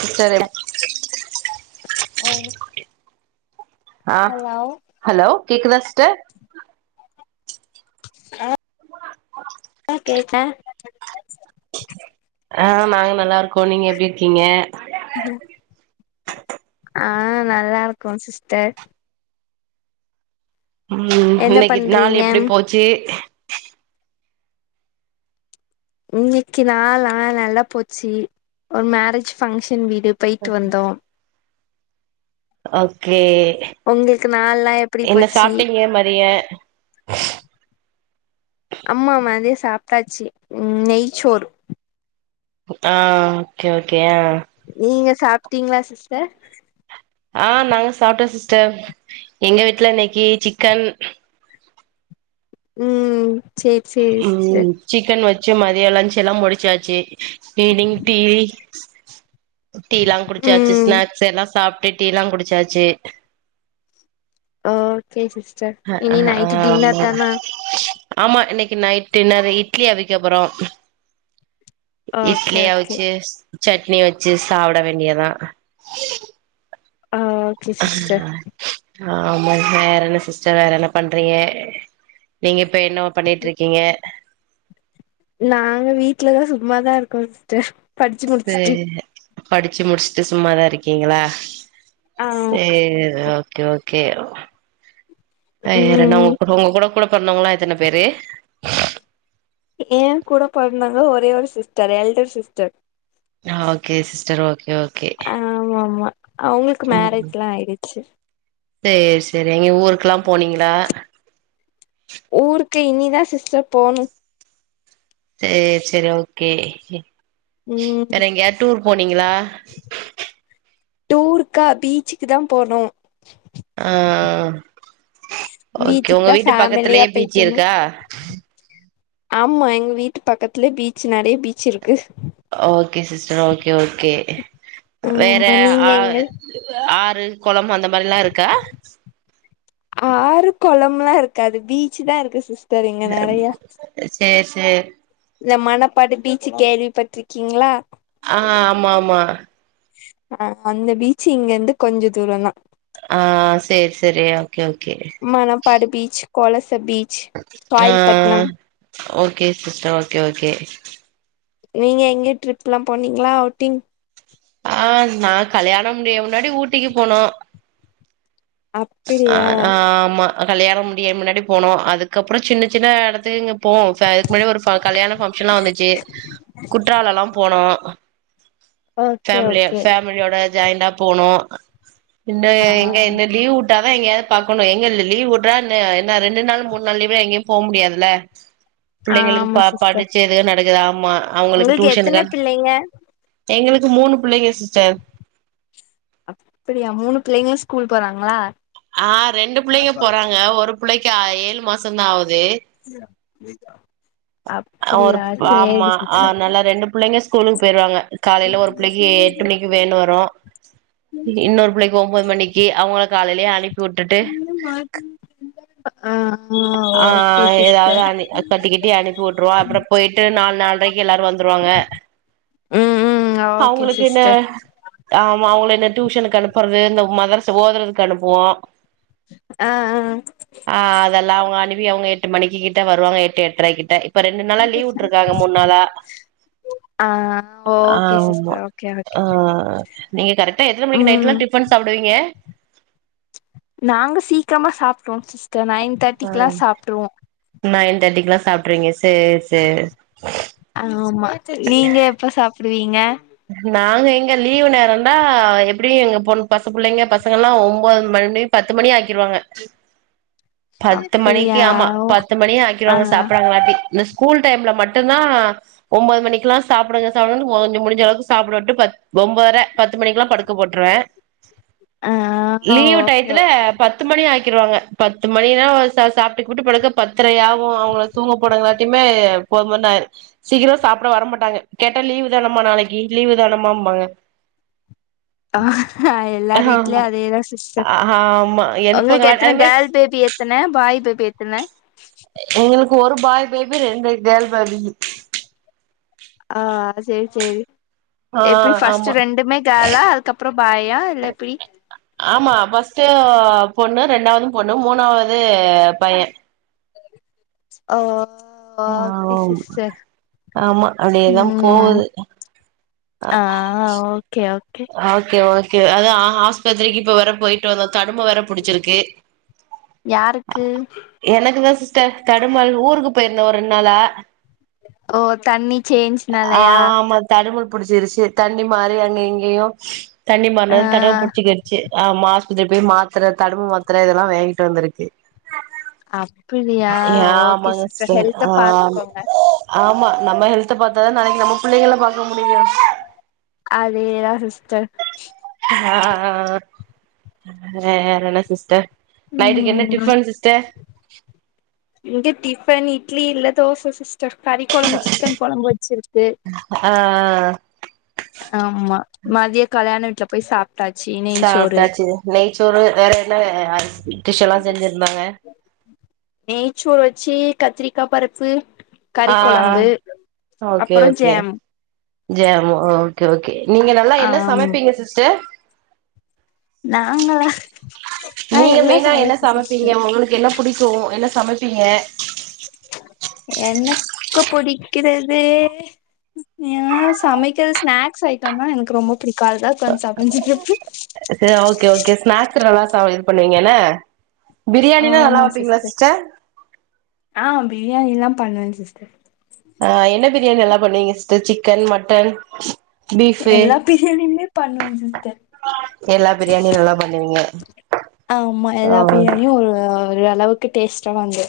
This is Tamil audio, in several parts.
சிஸ்டர் ஆ ஆ ஹலோ கேக்குதா சிஸ்டர் ஆ அ கேட்டே ஆ நாங்க நல்லா இருக்கோ நீங்க எப்டி இருக்கீங்க உ ஆ நல்லா இருக்கோ சிஸ்டர் ம் என்ன இன்னைக்கு நாள் பண்றீங்க எப்டி போச்சு இன்னைக்கு நாள் ஆ நல்லா போச்சு ஒரு மரேஜ் ஃபங்க்ஷ் ஃபம்ளியிட போய்ட்டு வந்தோ ஓகே உங்களுக்கு நாள்லா எப்டி என்ன போச்சு சாப்ட்டீங்க மதிய அமா மதியோ சாப்ட்டாச்சு நெயச்சோறு ஆ ஓகே ஓகே நீங்க சாப்ட்டீங்களா சிஸ்டர் ஆ நாங்க சாப்ட்டோ சிஸ்டர் எங்க வீட்ல இன்னைக்கி சிக்கன் ம் சேர் சேரி சிஸ்டர் ச்சு மதியோ லஞ்ச் எல்லா முடிச்சாச்சு ஈவ்னிங் டீ டீல்லா குடிச்சாச்சு ம் ஸ்நாக்ஸ் எல்லா சாப்ட்டு டீல்லா குடிச்சாச்சு ஓகே சிஸ்டர் ஆ இனி நைட் டின்னர் ஆமா தானா ஆமா இன்னைக்கு நைட் டினர்ரு இட்லி அதிக்கப்பறோ ஓகே இட்லி ஓகே அவிச்சு சட்னி வெச்சு சாப்ட வேண்டியதா ஆ ஓகே சிஸ்டர் ஆமா வேற என்ன சிஸ்டர் வேற என்ன பண்றீங்க நீங்க இப்ப என்னவ பண்ணிட்டு இருக்கீங்க நாங்க வீட்லதா சும்மாதா இருக்கோ சிஸ்டர் படிச்சு முடிச்சுட்டு சேரி படிச்சு முடிச்ட்டு சும்மாதா இருக்கீங்களா ஆ செரி ஓகே ஓ கே இ ரெண்டோ ம் உங்ககூட உங்க கூட கூட பொறந்தவங்களா எத்தன பேரு ஏ கூட பொறந்தவங்க ஒரே ஒரு சிஸ்டர் எல்டர் சிஸ்டர் ஆ ஓகே சிஸ்டர் ஓகே ஓகே ஆ ஆமா ஆமா அவங்களுக்கு ம் மேரேஜ்ல்லா ஆயிடுச்சு சேரி செரிங்க ஊருக்குல்லா போனீங்களா கே இன்னிதா சிஸ்டர் போணு சேரி சேரி ஓகே ம் வேற எங்கயாது டூர் போனீங்களா டூருக்கா பீச்சுக்கு தான் போனோம் ஆஹ் ஓகே பீச்சுக்கு உங்க தா வீட்டு ஃபேமிலியா பக்கத்துலயே பீச்சி போயிட்டு வந்தோ இருக்கா ஆமா எங்க வீட்டு பக்கத்துலே பீச் நிறைய பீச் இருக்கு okay sister okay okay okay வேற ஆமா நீங்க ஆ எங்க ஆறு கொழம்பு அந்த மாதிரில்லா இருக்கா ஆறு குளம் எல்லாம் இருக்காது பீச் தான் இருக்கு சிஸ்டர் இங்க நிறைய சேரி சேரி இந்த மணப்பாடு பீச்சு கேள்வி பட்டுறீக்கிங்களா ஆஹ் ஆமா ஆமா அஹ் அந்த பீச்சு இங்க இருந்து கொஞ்ச தூரம் தான் ஆஹ் சேரி சேரி ஓகே ஓகே மணப்பாடு பீச் கொலச பீச் காயல்பட்னம் ஆஹ் ஓகே சிஸ்டர் ஓகே ஓகே நீங்க எங்க ட்ரிப் எல்லாம் போனீங்களா அவுட்டிங் ஆஹ் நா கல்யாணம் முடிய முன்னாடி ஊட்டிக்கு போனோம் அப்பிடியா அஹ் ஆமா கல்யாணம் முடிய முன்னாடி போனோம் அதுக்கப்புறம் சின்ன சின்ன இடத்துக்கு இங்க இப்போம் இதுக்கு முன்னாடி ஒரு கல்யாண ஃபங்க்ஷன் எல்லாம் வந்துச்சு குற்றாலம் எல்லாம் போனோம் ஓகே ஃபேமிலியா ஓகே ஃபேமிலியோட ஜாயிண்டா போனோ இன்ன ஆ எங்க என்ன லீவ் விட்ட தா எங்கேயாவது பாக்கணும் எங்க லீவ் விடுறா என்ன ரெண்டு நாள் மூணு நாள் லீவுல எங்கேயும் போ முடியாதுல பிள்ளைங்களுக்கு ஆமா பா சிஸ்டர் படிச்சு எதுக்க நடக்குதா ஆமா அவங்களுக்கு உங்களுக்கு டியூஷனுக்கு எத்தன அனுப் பிள்ளைங்க எங்களுக்கு மூணு பிள்ளைங்க சிஸ்டர் அப்படியா மூணு பிள்ளைங்களும் ஸ்கூல் போறாங்களா ஆஹ் ரெண்டு பிள்ளைங்க போறாங்க ஒரு பிள்ளைக்கு ஏழு மாசம் தான் ஆகுது [unintelligible] ஒரு அப்பிடியா ஆமா சேரி ஆஹ் சிஸ்டர் நல்லா ரெண்டு பிள்ளைங்க ஸ்கூலுக்கு போயிருவாங்க காலையில ஒரு பிள்ளைக்கு எட்டு மணிக்கு வேன் வரும் இன்னொரு பிள்ளைக்கு ஒன்பது மணிக்கு அவுங்க காலையில அப்டியே அனுப்பி விட்டுட்டு ஆ ஆ ஓகே ஆஹ் ஏதாவது சிஸ்டர் அனு கட்டிக்கிட்டி அனுப்பி விட்டுருவோம் அப்புறம் போயிட்டு நாலு நால்ரைக்கு எல்லாரும் வந்து வருவாங்க உம் உம் அவுங்களுக்கு என்ன ஆமா அவுங்களு இந்த டியூஷனுக்கு அனுப்புறது இந்த மதர்ஸ ஓதுறதுக்கு அனுப்புவோ ஆ ஆ ஆ அதெல்லா அவுங்க அனிப் பி அவுங்க எட்டு மணிக்கி கிட்ட வருவாங்க எட்டு எட்ரை கிட்ட இப்ப ரெண்டு நாளா லீவு விட்ருக்காங்க மூணு நாளா ஆ ஓகே ஆமா சிஸ்டர் ஓகே ஓகே ஆ நீங்க கரெக்டா எத்தன மணிக்கி நைட்லா ம் டிஃபன் சாப்டுவீங்க எ நாங்க சீக்கிரமா சாப்ட்ருவோ சிஸ்டர் நைன் ஆ தேட்டிக்குல்லா சாப்ட்ருவோ நைன் தேர்ட்டிக்குலா சாப்ட்ருவீங்க சேர் சேரி ஆமா நீங்க எப்ப சாப்டுவீங்க நாங்க எங்க லீவு நேரெல்லா எப்படியும் எங்க பொண் பசு புள்ளைங்க பசங்கல்லா ஒம்பது மண் ணி பத்து மணி ஆக்கிருவாங்க பத்து மணிக்கு அப்படியா ஆமா பத்து மணி ஆ ஆக்கிருவாங்க சாப்டுறங்காட்டி இந்த ஸ்கூல் டைம்ல மட்டும் தா ஒம்பது மணிக்குலா சாப்புடுங்க சாப்டுங்க [unintelligible] முடுஞ்ச அளவுக் சாப்டவிட்டு பத் ஒம்பதர பத்து மணிக்குலா படுக்க போட்ருவே ஆ லீவு ஓகே டயத்துல ஓகே பத்து மணி ஆ க்கிருவாங்க பத்து மணினா ச சாப்ட்டுகீப்ட்டு படுக்க பத்தரையாவு அவுங்ள தூங்கபோடங்குலாற டிமே போதுபோதுன் ஆயிரு சீக்கிர சாப்ட வர மாட்டாங்க கேட்டா லீவு தானம்மா நாளைக் கி லீவு தானமாம்பாங்க ஆ எல்லார் வீட்லயு அதேதா சிஸ்டர் ஆமா உங்களுக்கு எழுப்புங்களா அதே எத்தன மாரி கேர்ள் பேபி எத்தன பாய் பேபி எத்தன எங்களுக்கு ஒரு பாய் பேபி ரெண்டு கேர்ள் பேபி ஆ சேரி சேரி ஆ எப்பி ஆமா ஃபஸ்ட்டு ரெண்டுமே கேர்ளா அதுக்கப்றோ பாயா இல்ல எப்பிடி ஆமா ஃபஸ்ட்டு பொண்ணு ரெண்டாவுது பொண்ணு மூணாவுது பைய ஓ ஓகே ஆம் சிஸ்டர் ஆமா அப்டியேதா ம் போகுது ஆ ஓகே ஓகே க்கு அதா ஆ ஆஸ்பத்திரிக்கி ப்ப வேற போய்ட்டு வந்தோ தடும வேற புடுச்சிருக்கு யாருக்கு எனக்குதா சிஸ் ச தடுமாற ஊருக்கு போய்ருந்தோ ஒரு ரெண்டு நாளா ஓ தண்ணி சேன்ஞ்னாலயா புடுச்சிருச்சு தண்ணி மாறி அங்க இங்கயு தண்ணி ஆ மாறுனது தடம் புடிச்சிகிச்சு ஆமா ஆஸ் இத போய் மாத்தர தடும மாத்தர இதெல்லா வாங்கிட்டு வந்துருக்கு அப்பிடியா ஓகே சிஸ்டர் ஹெல்த்த பாத்துக்கோங்க ஆமா நம்ம ஹெல்த்த பாத்தாதா நாளைக்கி நம்ப பிள்ளைகள பாக்க முடியு அதேதா சிஸ்டர் ஆ வேறென்ன சிஸ்டர் நைட்டுக்கு என்ன ம் டிஃபன் சிஸ்டர் இங்க டிஃபன் இட்லி இல்ல தோச சிஸ் டர் கறி கொழம்பு சிக்கன் கொழம்பு வச்சுருக்கு ஆ ஆமா மதிய கல்யாண வீட்ல போய் சாப் சாப்ட்டாச்சு நெய்ச்சோறு வேற என்ன அ நெய்ச்சோறு வச்சு கத்திரிக்கா பருப்பு கறி ஆ கொழம்பு ஓகே அப்புற okay jam jam okay okay நீங்க நல்லா என்ன ஆம் சமைப்பிங்க சிஸ்டர் நாங்களா நா நீங்க எல்லா மெய்னா என்ன சமைப்பே சிஸ்டர் சமப்பிங்க உங்களுக் என்ன புடிக்கு என்ன சமப்பிங்க எனக்கு புடிக்கிறது ஏ சமைக்கிறது ஸ்நாக்ஸ் ஐட்டந்தா எனக்கு ரொம்ப பிடிக்கு அதுதா உக்காந்து சமஞ்சுட்ருப்ப சரி ஓகே ஓகே ஸ்நாக்ஸ் நல்லா ச இது பண்ணுவிங்கன ஆமா சிஸ்டர் ஆ பிரியாணிலா பண்ணுவே சிஸ்டர் ஆ என்ன பிரியாணி நல்லா பண்ணுவிங்க சிஸ்டர் சிக்கன் மட்டன் பீஃபு எல்லா பிரியாணியுமே பண்ணுவே சிஸ்டர் எல்லா பிரியாணியு நல்லா பண்ணுவீங்க ஆமா ஓ எல்லா பிரியாணியு ஒரு ஓரளவுக்கு டேஸ்ட்டா வந்துரு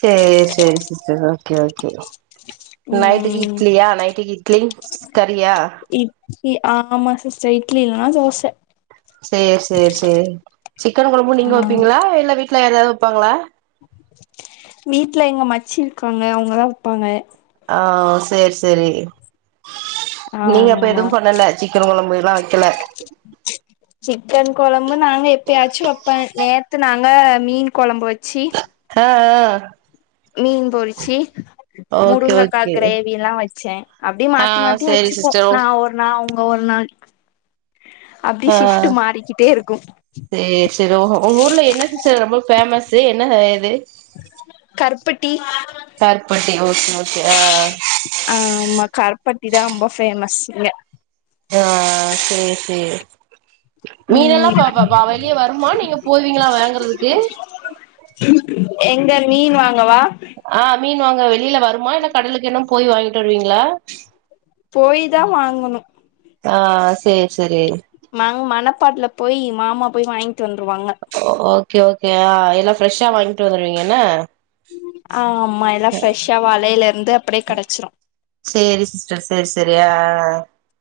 சேரி சேரி சிஸ்டர் ஓகே ஓகே [inaudible] நைட்டுக்கு இட்லியா நைட்டுக்கு இட்லி கறியா இட்லி ஆமா சிஸ்டர் இட்லி இல்னா தோச சேர் சேர் சேரி சிக்கன் கொழம்பு ஆ நீங்க வெப்பிங்ளா இல்ல வீட்ல யாரையாவுது வெப்பாங்ளா வீட்ல எங்க மச்சி இருக்காங்க அவுங்கதா வப்பாங்க ஆ சேர் சேரி நீங்க அப்ப ஆமா எதும் பண்ணல சிக்கன் கொழம்பு எல்லா வெக்கல சிக்கன் கொழம்பு நாங்க எப்பயாச்சி வெப்பே நேத்து நாங்க மீன் கொழம்பு வெச்சி அ அ மீன் பொறிச்சி ஓகே முருங்கக்கா ஓகே கிரேவிலா வச்சே அப்டி ஆ மாத்தி மாத்தி வச் சேரி வச்சிப்போ சிஸ்டர் நா ஒரு நாள் அவுங்க ஒரு நாள் அப்டி ஆ ஷிஃப்ட் மாறிகிட்டே இருக்கு சேரி சேரி ஓ உங்க ஊர்ல என்ன சிஸ்டர் ரொம்ப பேமஸ் என்ன இது கருப்பட்டி கருப்பட்டி ஓகே ஓகே ஆ ஆ பட்டி தா ரொம்ப ஃபேமஸ் இங்க ஆ சேரி சேரி மீன்னெல்லா ம் பா பா பா வெளியே வருமா நீங்க போவீங்களா வாங்குறதுக்கு எங்க மீன் வாங்கவா ஆ மீன் வாங்க வெளியில வருமா இல்ல கடலுக்கு என்ன போய் வாங்கிட்டு வருவீங்களா போய் தா வாங்கணு ஆ சேரி சேரி நாங் மணப்பாட்டுல போய் மாமா போய் வாங்கிட்டு வந்துருவாங்க ஓகே ஓகே அ எல்லா ஃப்ரெஷ்ஷா வாங்கிட்டு வந்துருவீங்கன்னா ஆமா எல்லா ஃப்ரெஷ்ஷா வலையில இருந்து அப்டியே கெடைச்சிரு தெரியா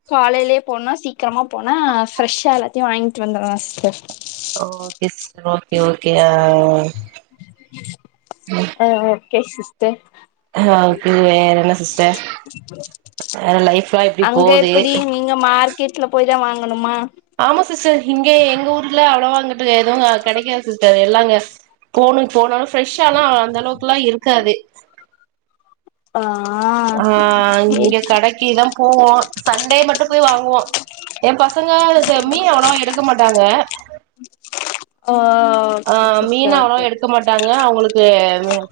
காலைலேயே போனா சீக்கிரமா போனா ஃப்ரெஷ்ஷா எல்லாத்தையு வாங்கிட்டு வந்துடுலா sister okay sister okay okay ஆ ம் கே சிஸ்டர் ஆ ஒகே வேற என்ன சிஸ் டர் வேற லைஃப்லா எப்டி போது ஸ்ட்ரீட்ல போய் தா வாங்கணுமா ஆமா து எதுவு அங் கெடைக்காது சிஸ்டர் எல்லா அங்க போனு போனுன்னா ஃப்ரஷ்ஷாலா அந்த அளவுக்குல்லா இரு காது ஆ அ இங்க கடைக்கிதா போவோ சண்டே மட்டும் போய் வாங்குவோ எயா பசங்க அவ்ளச மீன் அவ்ளோவா எடுக்க மாட்டாங்க அ ஆ மீன் அவ்ளவா எடுக்க மாட்டாங்க அவுங்களுக்கு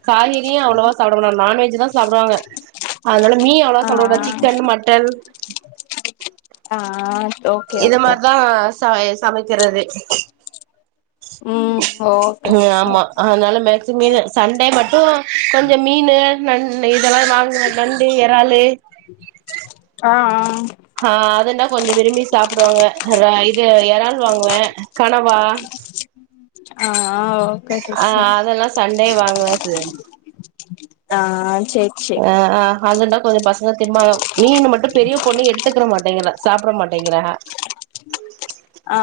காய்கறியு அவ்ளவா சாப்டாமாட்டா நான்வெஜ் தா சாப்புடுவாங்க அதனால மீன் அவ்ளாவா ஆ சாப்புடமாட்டா சிக்கன் மட்டன் ஆ ஓகே இத ஓகே மாரிதா ச சமைக்கறது ம் ஓகே ம் சிஸ்டர் ஆமா அதனால மேக்ஸிமம் முனு சண்டே மட்டு கொஞ்சோ மீனு நண் இத ல்லா வாங்குவே நண்டு எறாலு அஹ ஆ அதனா கொஞ்சோ விரும்பி சாப்புடுவாங்க றா இது எறால் வாங்குவே கனவா அ ஆ ஓகே ஆ சிஸ்டர் அதெல்லா சண்டே வாங்குவே சி ஆ சேரி அ சேரி ஆ அதுன்னா கொஞ்சோ பசங்க திம்பாங்க மீன் மட்டு பெரிய பொண்ணு எடுத்துக்கறமாட்டேங்கறா சாப்பிட மாட்டேங்கிறா ஆ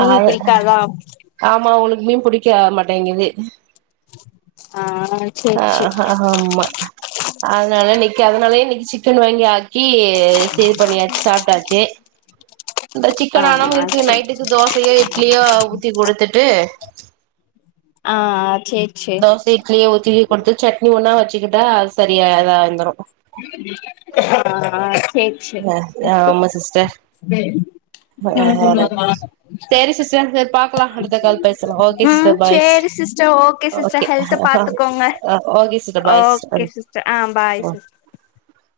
மீன் அது பிடிக்காதா ஆமா உனக் மீன் புடிக்க மாட்டேங்கிது ஆ அ சேரி சேரி ஹா அம்மா அதனால இன்னைக்கு அதனாலயே இன்னைக்கு சிக்கன் வாங்கி ஆக்கி சேல் பண்ணியாச்சி சாப்டாச்சி அ ஆ சேரி நைட்டுக்கு தோசையோ இட்லியோ ஊத்தி குடுத்துட்டு ஆ அத் தோசே இட்லியே ஊத்தி கொடுத்து சட்னி ஒன்னா வச்சுக்கிட்டா அது சரியா அதா வந்துரு ஆ ஆ சேர் சேர் ஆமா சிஸ்டர் தென் சேரி சிஸ்டர் சேரி பாக்கலா அடுத்த கால் பேசலா ஓகே ஆ சிஸ்டர் பாய் சேரி ஸு ஸ்டர் ஓகே சிஸ்டர் ஹெல்த்த பாத்துக்கோங்க okay sister bye okay sister ஆ பாய் சிஸ் [inaudible]